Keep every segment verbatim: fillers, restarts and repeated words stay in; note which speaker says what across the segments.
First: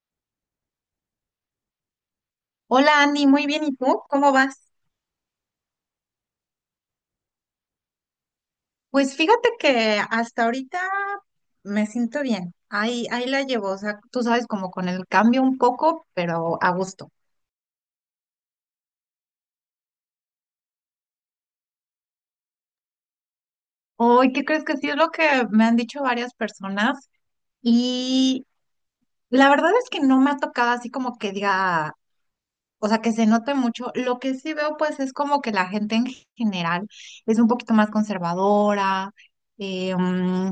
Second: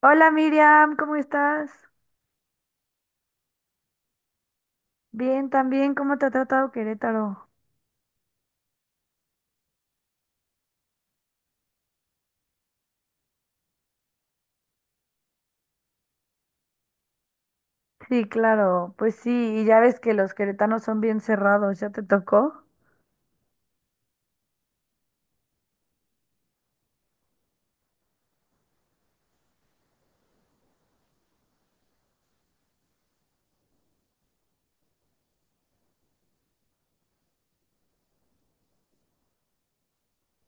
Speaker 1: Hola Miriam, ¿cómo estás?
Speaker 2: Hola Andy, muy bien. ¿Y tú? ¿Cómo vas?
Speaker 1: Bien, también, ¿cómo te ha tratado Querétaro?
Speaker 2: Pues fíjate que hasta ahorita me siento bien. Ahí, ahí la llevo. O sea, tú sabes, como con el cambio un poco, pero a gusto.
Speaker 1: Sí, claro, pues sí, y ya ves que los queretanos son bien cerrados, ¿ya te tocó?
Speaker 2: Hoy, ¿qué crees? Que sí, es lo que me han dicho varias personas. Y la verdad es que no me ha tocado así como que diga, o sea, que se note mucho. Lo que sí veo, pues, es como que la gente en general es un poquito más conservadora, eh, mm,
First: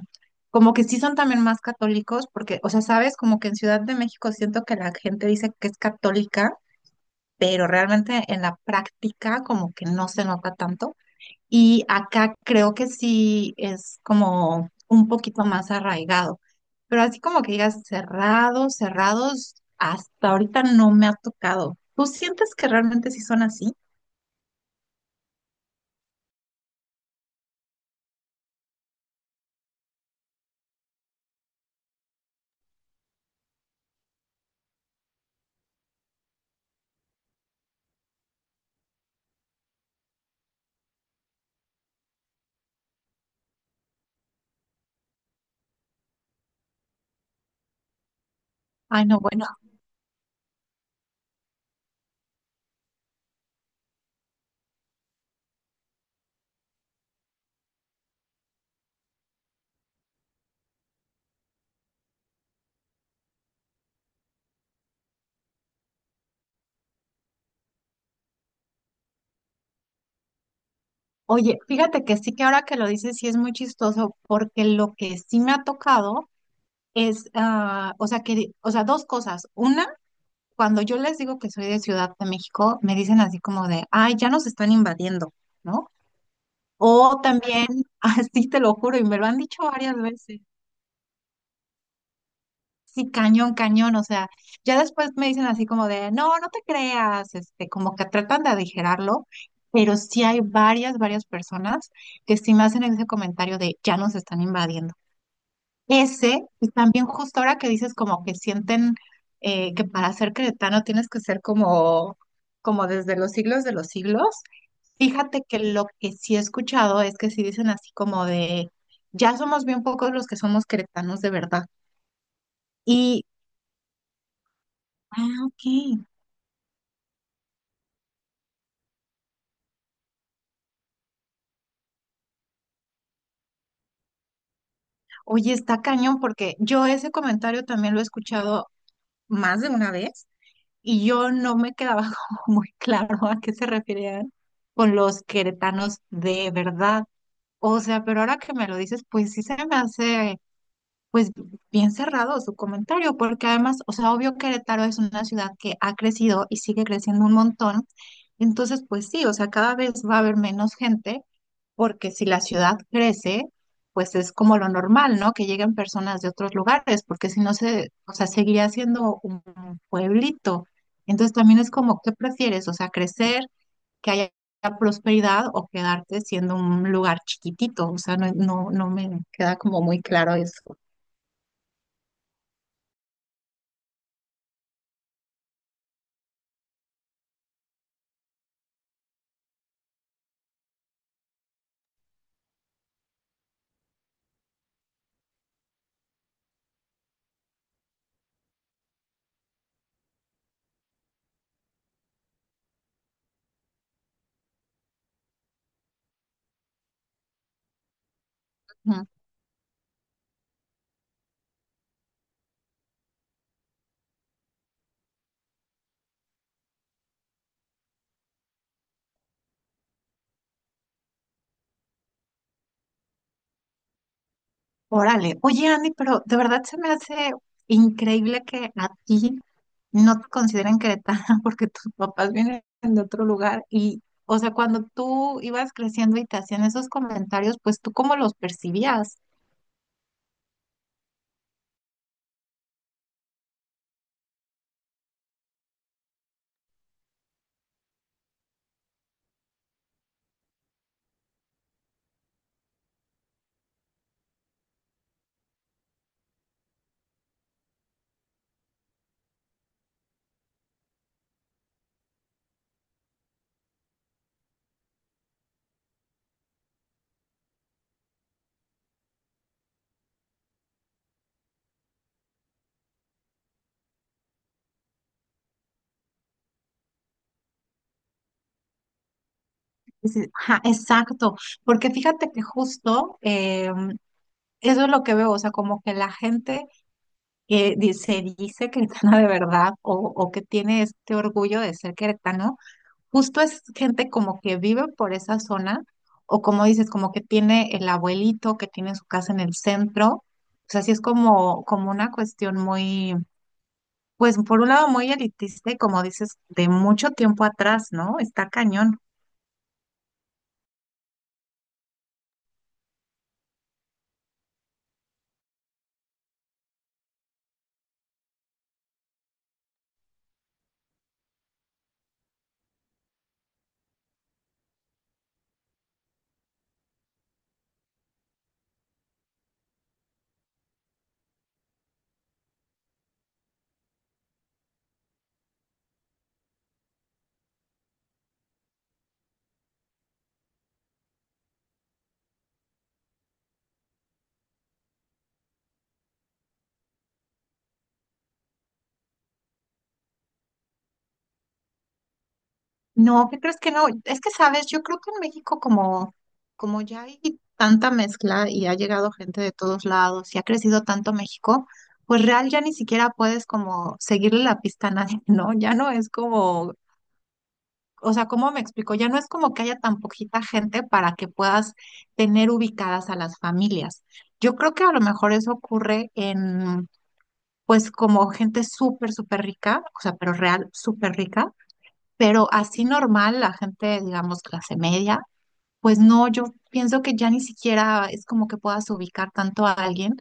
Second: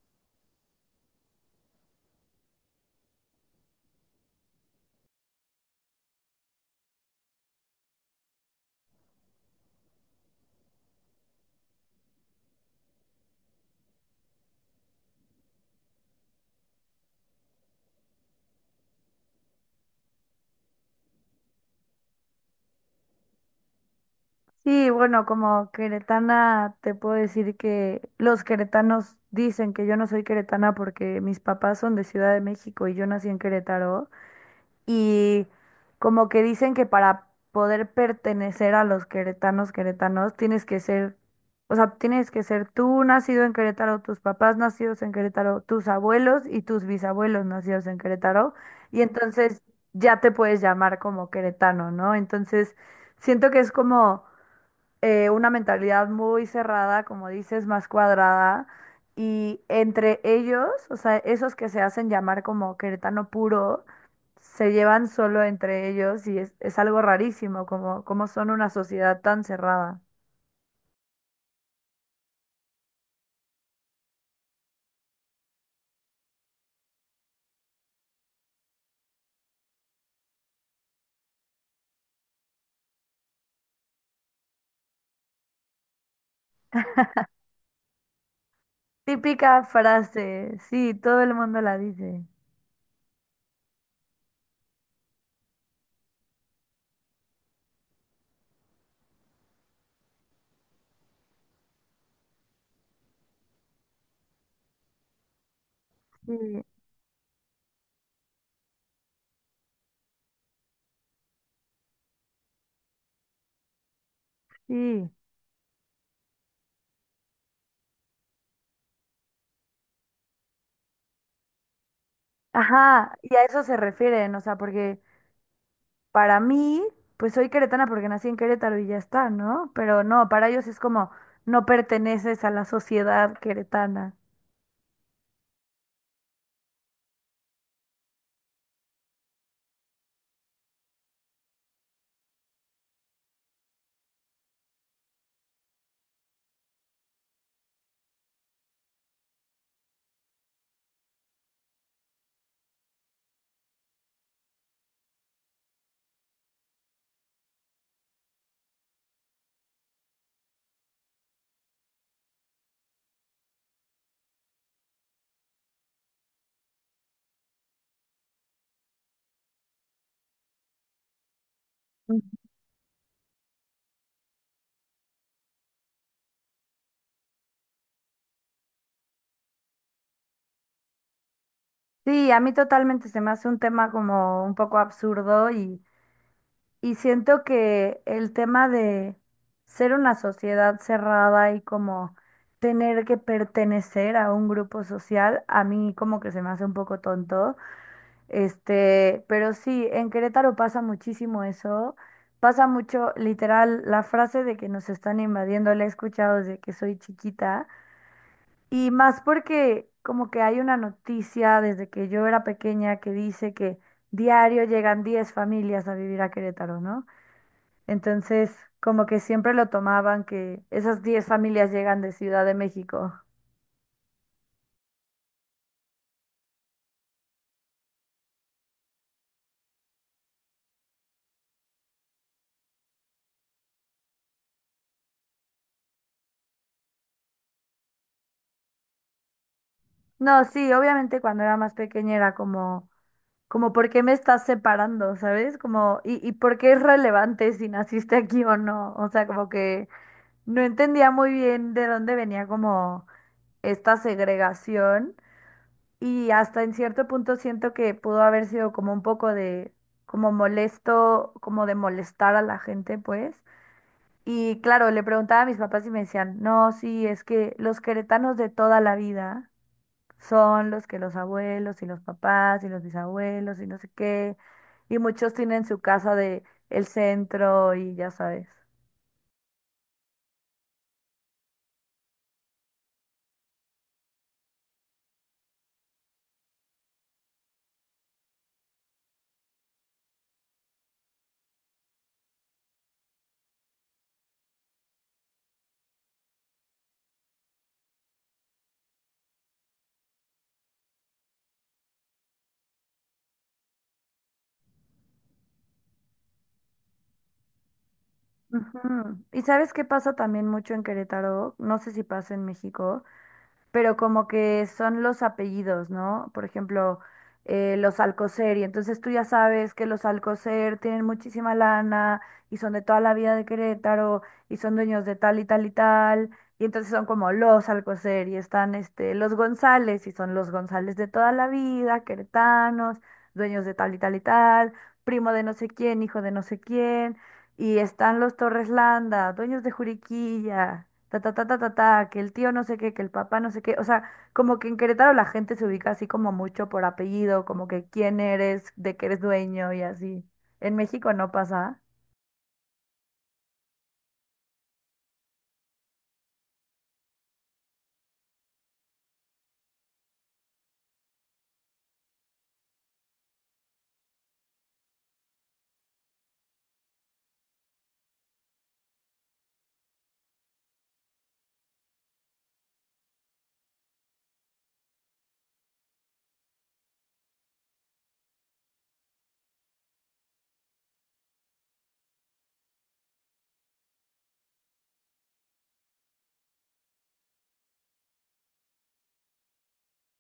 Speaker 2: como que sí son también más católicos, porque, o sea, sabes, como que en Ciudad de México siento que la gente dice que es católica, pero realmente en la práctica como que no se nota tanto. Y acá creo que sí es como un poquito más arraigado, pero así como que digas cerrados, cerrados, hasta ahorita no me ha tocado. ¿Tú sientes que realmente sí son así?
Speaker 1: Sí, bueno, como queretana te puedo decir que los queretanos dicen que yo no soy queretana porque mis papás son de Ciudad de México y yo nací en Querétaro, y como que dicen que para poder pertenecer a los queretanos, queretanos, tienes que ser, o sea, tienes que ser tú nacido en Querétaro, tus papás nacidos en Querétaro, tus abuelos y tus bisabuelos nacidos en Querétaro, y
Speaker 2: Ay, no, bueno,
Speaker 1: entonces ya te puedes llamar como queretano, ¿no? Entonces, siento que es como eh, una mentalidad muy cerrada, como dices, más cuadrada. Y entre ellos, o sea, esos que se hacen llamar como queretano puro, se llevan solo entre ellos y es, es algo rarísimo, como, como son una sociedad tan cerrada.
Speaker 2: oye, fíjate que sí, que ahora que lo dices sí es muy chistoso, porque lo que sí me ha tocado es, ah, o sea, que, di- o sea, dos cosas. Una, cuando yo les digo que soy de Ciudad de México, me dicen así como de, ay, ya nos están invadiendo, ¿no? O también, así te lo juro, y me lo han dicho
Speaker 1: Típica
Speaker 2: varias veces.
Speaker 1: frase, sí, todo el mundo la dice.
Speaker 2: Sí, cañón, cañón, o sea, ya después me dicen así como de, no, no te creas, este, como que tratan de aligerarlo, pero sí hay varias, varias personas que sí me hacen ese comentario de, ya nos están invadiendo. Ese,
Speaker 1: Sí,
Speaker 2: y también justo ahora que dices como que sienten eh, que para ser cretano tienes que ser como, como desde los siglos de los siglos.
Speaker 1: sí.
Speaker 2: Fíjate que lo que sí he escuchado es que sí dicen así como de, ya somos bien pocos los que somos queretanos de verdad.
Speaker 1: Ajá,
Speaker 2: Y,
Speaker 1: y a eso se refieren, o sea, porque
Speaker 2: ah, ok.
Speaker 1: para mí, pues soy queretana porque nací en Querétaro y ya está, ¿no? Pero no, para ellos es como no perteneces a la sociedad queretana.
Speaker 2: Oye, está cañón porque yo ese comentario también lo he escuchado más de una vez y yo no me quedaba como muy claro a qué se referían con los queretanos de verdad. O sea, pero ahora que me lo dices, pues sí se me hace pues bien cerrado su comentario, porque además, o sea, obvio Querétaro es una ciudad que ha crecido y sigue creciendo un montón, entonces pues sí, o sea, cada vez va a haber menos gente, porque si la ciudad crece, pues es como lo normal, ¿no? Que lleguen personas de otros lugares, porque si no se, o sea, seguiría siendo un pueblito. Entonces también es como, ¿qué
Speaker 1: Mm.
Speaker 2: prefieres? O sea, crecer, que haya prosperidad o quedarte siendo un lugar chiquitito. O sea, no, no, no me queda como muy claro eso.
Speaker 1: Sí, a mí totalmente se me hace un tema como un poco absurdo y, y siento que el tema de ser una sociedad cerrada y como tener que pertenecer a un grupo social, a mí como que se me hace un poco tonto. Este, pero sí, en Querétaro pasa muchísimo eso. Pasa mucho, literal, la frase de que nos están invadiendo, la he escuchado desde que soy chiquita. Y más porque como que hay una noticia desde que yo era pequeña que dice que diario llegan diez familias a vivir a Querétaro, ¿no? Entonces, como que siempre lo tomaban que esas diez familias llegan de Ciudad de México.
Speaker 2: Órale, oye Andy, pero de verdad se me hace increíble que a ti no te consideren queretana porque tus papás vienen de otro lugar y, o sea, cuando tú ibas creciendo y te hacían esos comentarios, pues tú cómo los percibías.
Speaker 1: No, sí, obviamente cuando era más pequeña era como... Como por qué me estás separando, ¿sabes? Como, y, y por qué es relevante si naciste aquí o no. O sea, como que no entendía muy bien de dónde venía como esta segregación. Y hasta en cierto punto siento que pudo haber sido como un poco de, como molesto, como de molestar a la gente, pues. Y claro, le preguntaba a mis papás y me decían, no, sí, es que los queretanos de toda la vida son los que los abuelos y los papás y los bisabuelos y no sé qué. Y muchos tienen su casa de el centro y ya sabes.
Speaker 2: Dices, ajá, exacto, porque fíjate que justo eh, eso es lo que veo, o sea, como que la gente eh, di- se dice queretana de verdad o, o que tiene este orgullo de ser queretano. Justo es gente como que vive por esa zona, o como dices, como que tiene el abuelito que tiene su casa en el centro. O sea, sí es como, como una cuestión muy, pues por un lado muy elitista y como dices, de mucho tiempo atrás, ¿no? Está cañón.
Speaker 1: Ujú. ¿Y sabes qué pasa también mucho en Querétaro? No sé si pasa en México, pero como que son los apellidos, ¿no? Por ejemplo, eh, los Alcocer, y entonces tú ya sabes que los Alcocer tienen muchísima lana y son de toda la vida de Querétaro y son dueños de tal y tal y tal, y entonces son como los Alcocer y están este, los González y son los González de toda la vida, queretanos, dueños de tal y tal y tal, primo de no sé quién, hijo de no sé quién. Y están los Torres Landa, dueños de Juriquilla ta, ta, ta, ta, ta, ta, que el tío no sé qué, que el papá no sé qué. O sea, como que en Querétaro la gente se ubica así como mucho por apellido, como que quién eres, de qué eres dueño y así. En México no pasa.
Speaker 2: No, ¿qué crees? Que no. Es que, sabes, yo creo que en México como, como ya hay tanta mezcla y ha llegado gente de todos lados y ha crecido tanto México, pues real ya ni siquiera puedes como seguirle la pista a nadie, ¿no? Ya no es como o sea, ¿cómo me explico? Ya no es como que haya tan poquita gente para que puedas tener ubicadas a las familias. Yo creo que a lo mejor eso ocurre en, pues, como gente súper, súper rica, o sea, pero real, súper rica, pero así normal, la gente, digamos, clase media, pues no, yo pienso que ya ni siquiera es como que puedas ubicar tanto a alguien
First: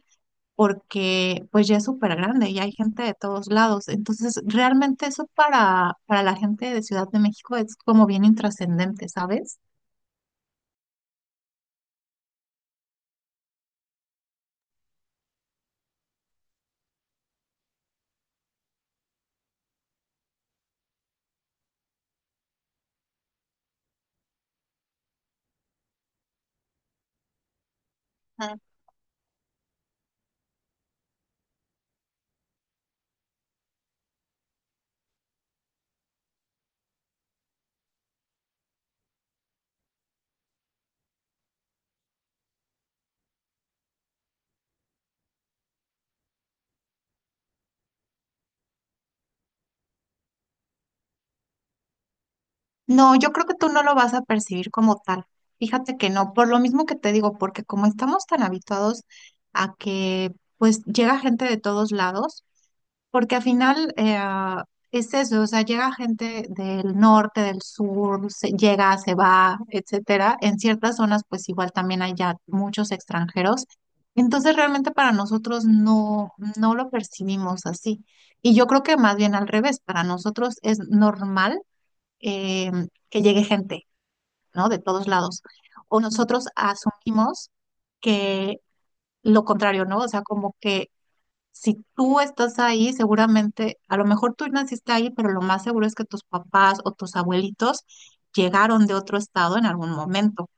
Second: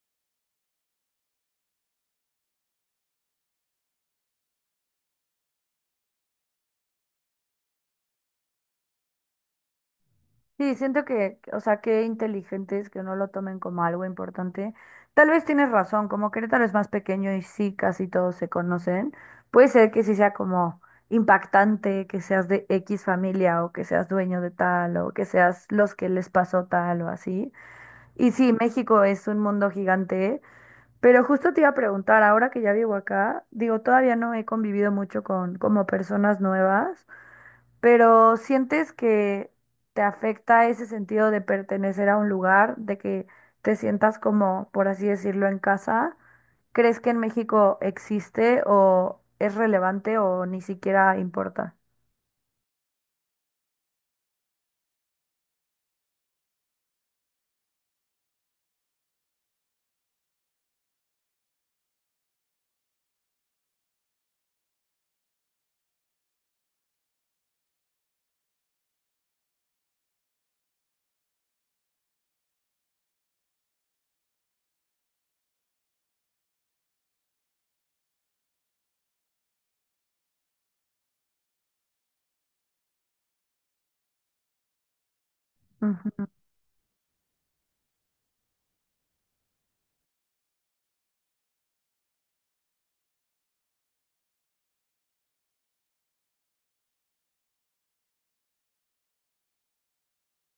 Speaker 2: porque pues ya es súper grande y hay gente de todos lados. Entonces, realmente eso para, para la gente de Ciudad de México es como bien intrascendente, ¿sabes?
Speaker 1: Sí, siento que, o sea, qué inteligentes que no lo tomen como algo importante. Tal vez tienes razón, como Querétaro es más pequeño y sí, casi todos se conocen, puede ser que sí sea como impactante que seas de X familia o que seas dueño de tal o que seas los que les pasó tal o así. Y sí,
Speaker 2: Ujú.
Speaker 1: México es un mundo gigante, ¿eh? Pero justo te iba a preguntar, ahora que ya vivo acá, digo, todavía no he convivido mucho con como personas nuevas, pero ¿sientes que te afecta ese sentido de pertenecer a un lugar, de que te sientas como, por así decirlo, en casa? ¿Crees que en México existe o es relevante o ni siquiera importa?
Speaker 2: No, yo creo que tú no lo vas a percibir como tal. Fíjate que no, por lo mismo que te digo, porque como estamos tan habituados a que pues llega gente de todos lados. Porque al final eh, es eso, o sea, llega gente del norte, del sur, se- llega, se va, etcétera. En ciertas zonas, pues igual también hay ya muchos extranjeros. Entonces, realmente para nosotros no, no lo percibimos así. Y yo creo que más bien al revés, para nosotros es normal eh, que llegue gente, ¿no? De todos lados. O nosotros asumimos que lo contrario, ¿no? O sea, como que si tú estás ahí, seguramente, a lo mejor tú naciste ahí, pero lo más seguro es que tus papás o tus abuelitos llegaron de otro estado en algún momento.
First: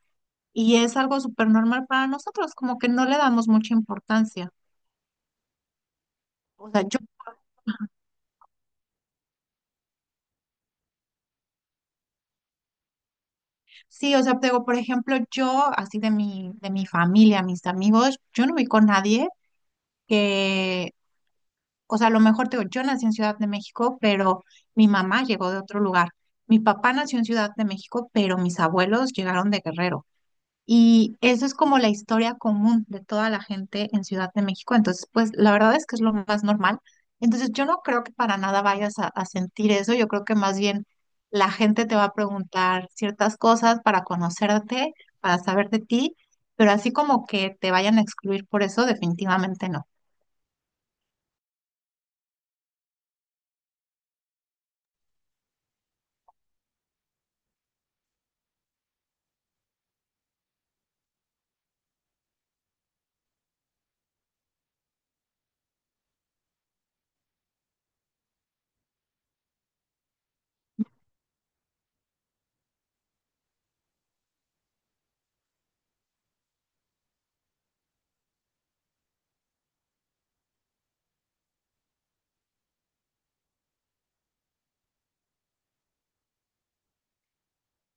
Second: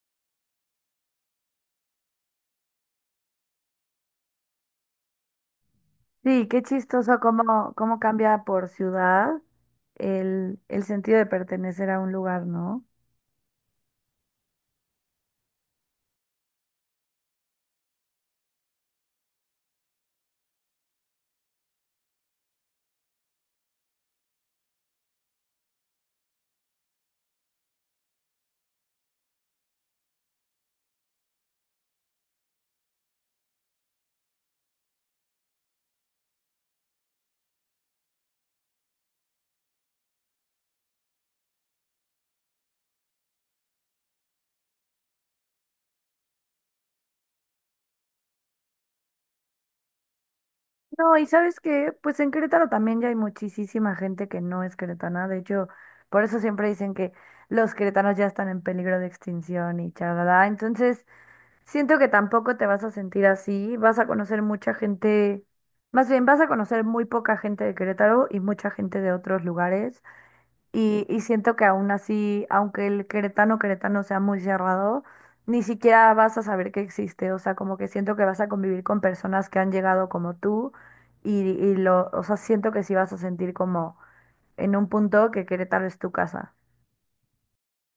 Speaker 2: Y es algo súper normal para nosotros, como que no le damos mucha importancia.
Speaker 1: Sí, qué
Speaker 2: O sea, yo,
Speaker 1: chistoso cómo, cómo cambia por ciudad el, el sentido de pertenecer a un lugar, ¿no?
Speaker 2: sí, o sea, te digo, por ejemplo, yo, así de mi, de mi familia, mis amigos, yo no vi con nadie que, o sea, a lo mejor te digo, yo nací en Ciudad de México, pero mi mamá llegó de otro lugar. Mi papá nació en Ciudad de México, pero mis abuelos llegaron de Guerrero. Y eso es como la historia común de toda la gente en Ciudad de México. Entonces, pues la verdad es que es lo más normal. Entonces, yo no creo que para nada vayas a, a sentir eso. Yo creo que más bien la gente te va a preguntar ciertas cosas para conocerte, para saber de ti, pero así como que te vayan a excluir por eso, definitivamente no.
Speaker 1: No, y sabes qué, pues en Querétaro también ya hay muchísima gente que no es queretana, de hecho, por eso siempre dicen que los queretanos ya están en peligro de extinción y chalada, entonces siento que tampoco te vas a sentir así, vas a conocer mucha gente, más bien vas a conocer muy poca gente de Querétaro y mucha gente de otros lugares. Y, y siento que aún así, aunque el queretano queretano sea muy cerrado, ni siquiera vas a saber que existe. O sea, como que siento que vas a convivir con personas que han llegado como tú y, y lo, o sea, siento que sí vas a sentir como en un punto que Querétaro es tu casa.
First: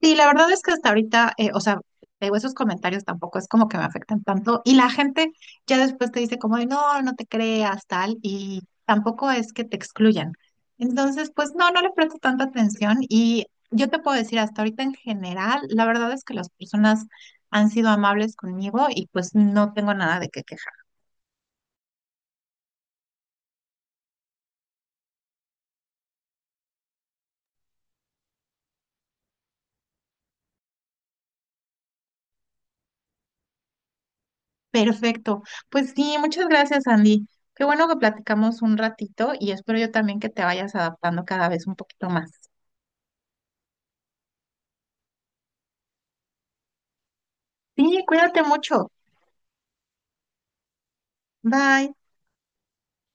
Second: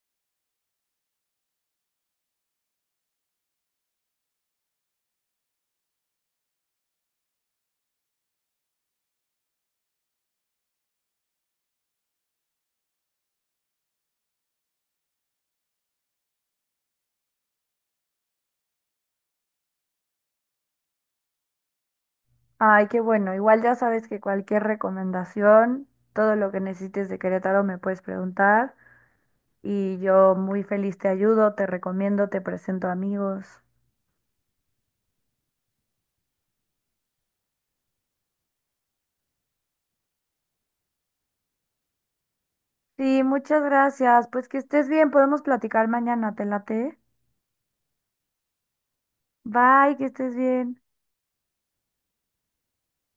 Speaker 2: Sí, la verdad es que hasta ahorita, eh, o sea, digo, esos comentarios tampoco es como que me afectan tanto. Y la gente ya después te dice como de, no, no te creas, tal, y tampoco es que te excluyan. Entonces, pues no, no le presto tanta atención. Y yo te puedo decir, hasta ahorita en general, la verdad es que las personas han sido amables conmigo y pues no tengo nada de qué quejar.
Speaker 1: Ay, qué bueno. Igual ya sabes que cualquier recomendación, todo lo que necesites de Querétaro me puedes preguntar y yo muy feliz te ayudo, te recomiendo, te presento amigos.
Speaker 2: Perfecto. Pues sí, muchas gracias, Andy. Qué bueno que platicamos un ratito y espero yo también que te vayas adaptando cada vez un poquito más.
Speaker 1: Sí, muchas gracias. Pues que estés bien, podemos platicar mañana, ¿te late?
Speaker 2: Sí, cuídate mucho.
Speaker 1: Bye, que estés bien.
Speaker 2: Bye.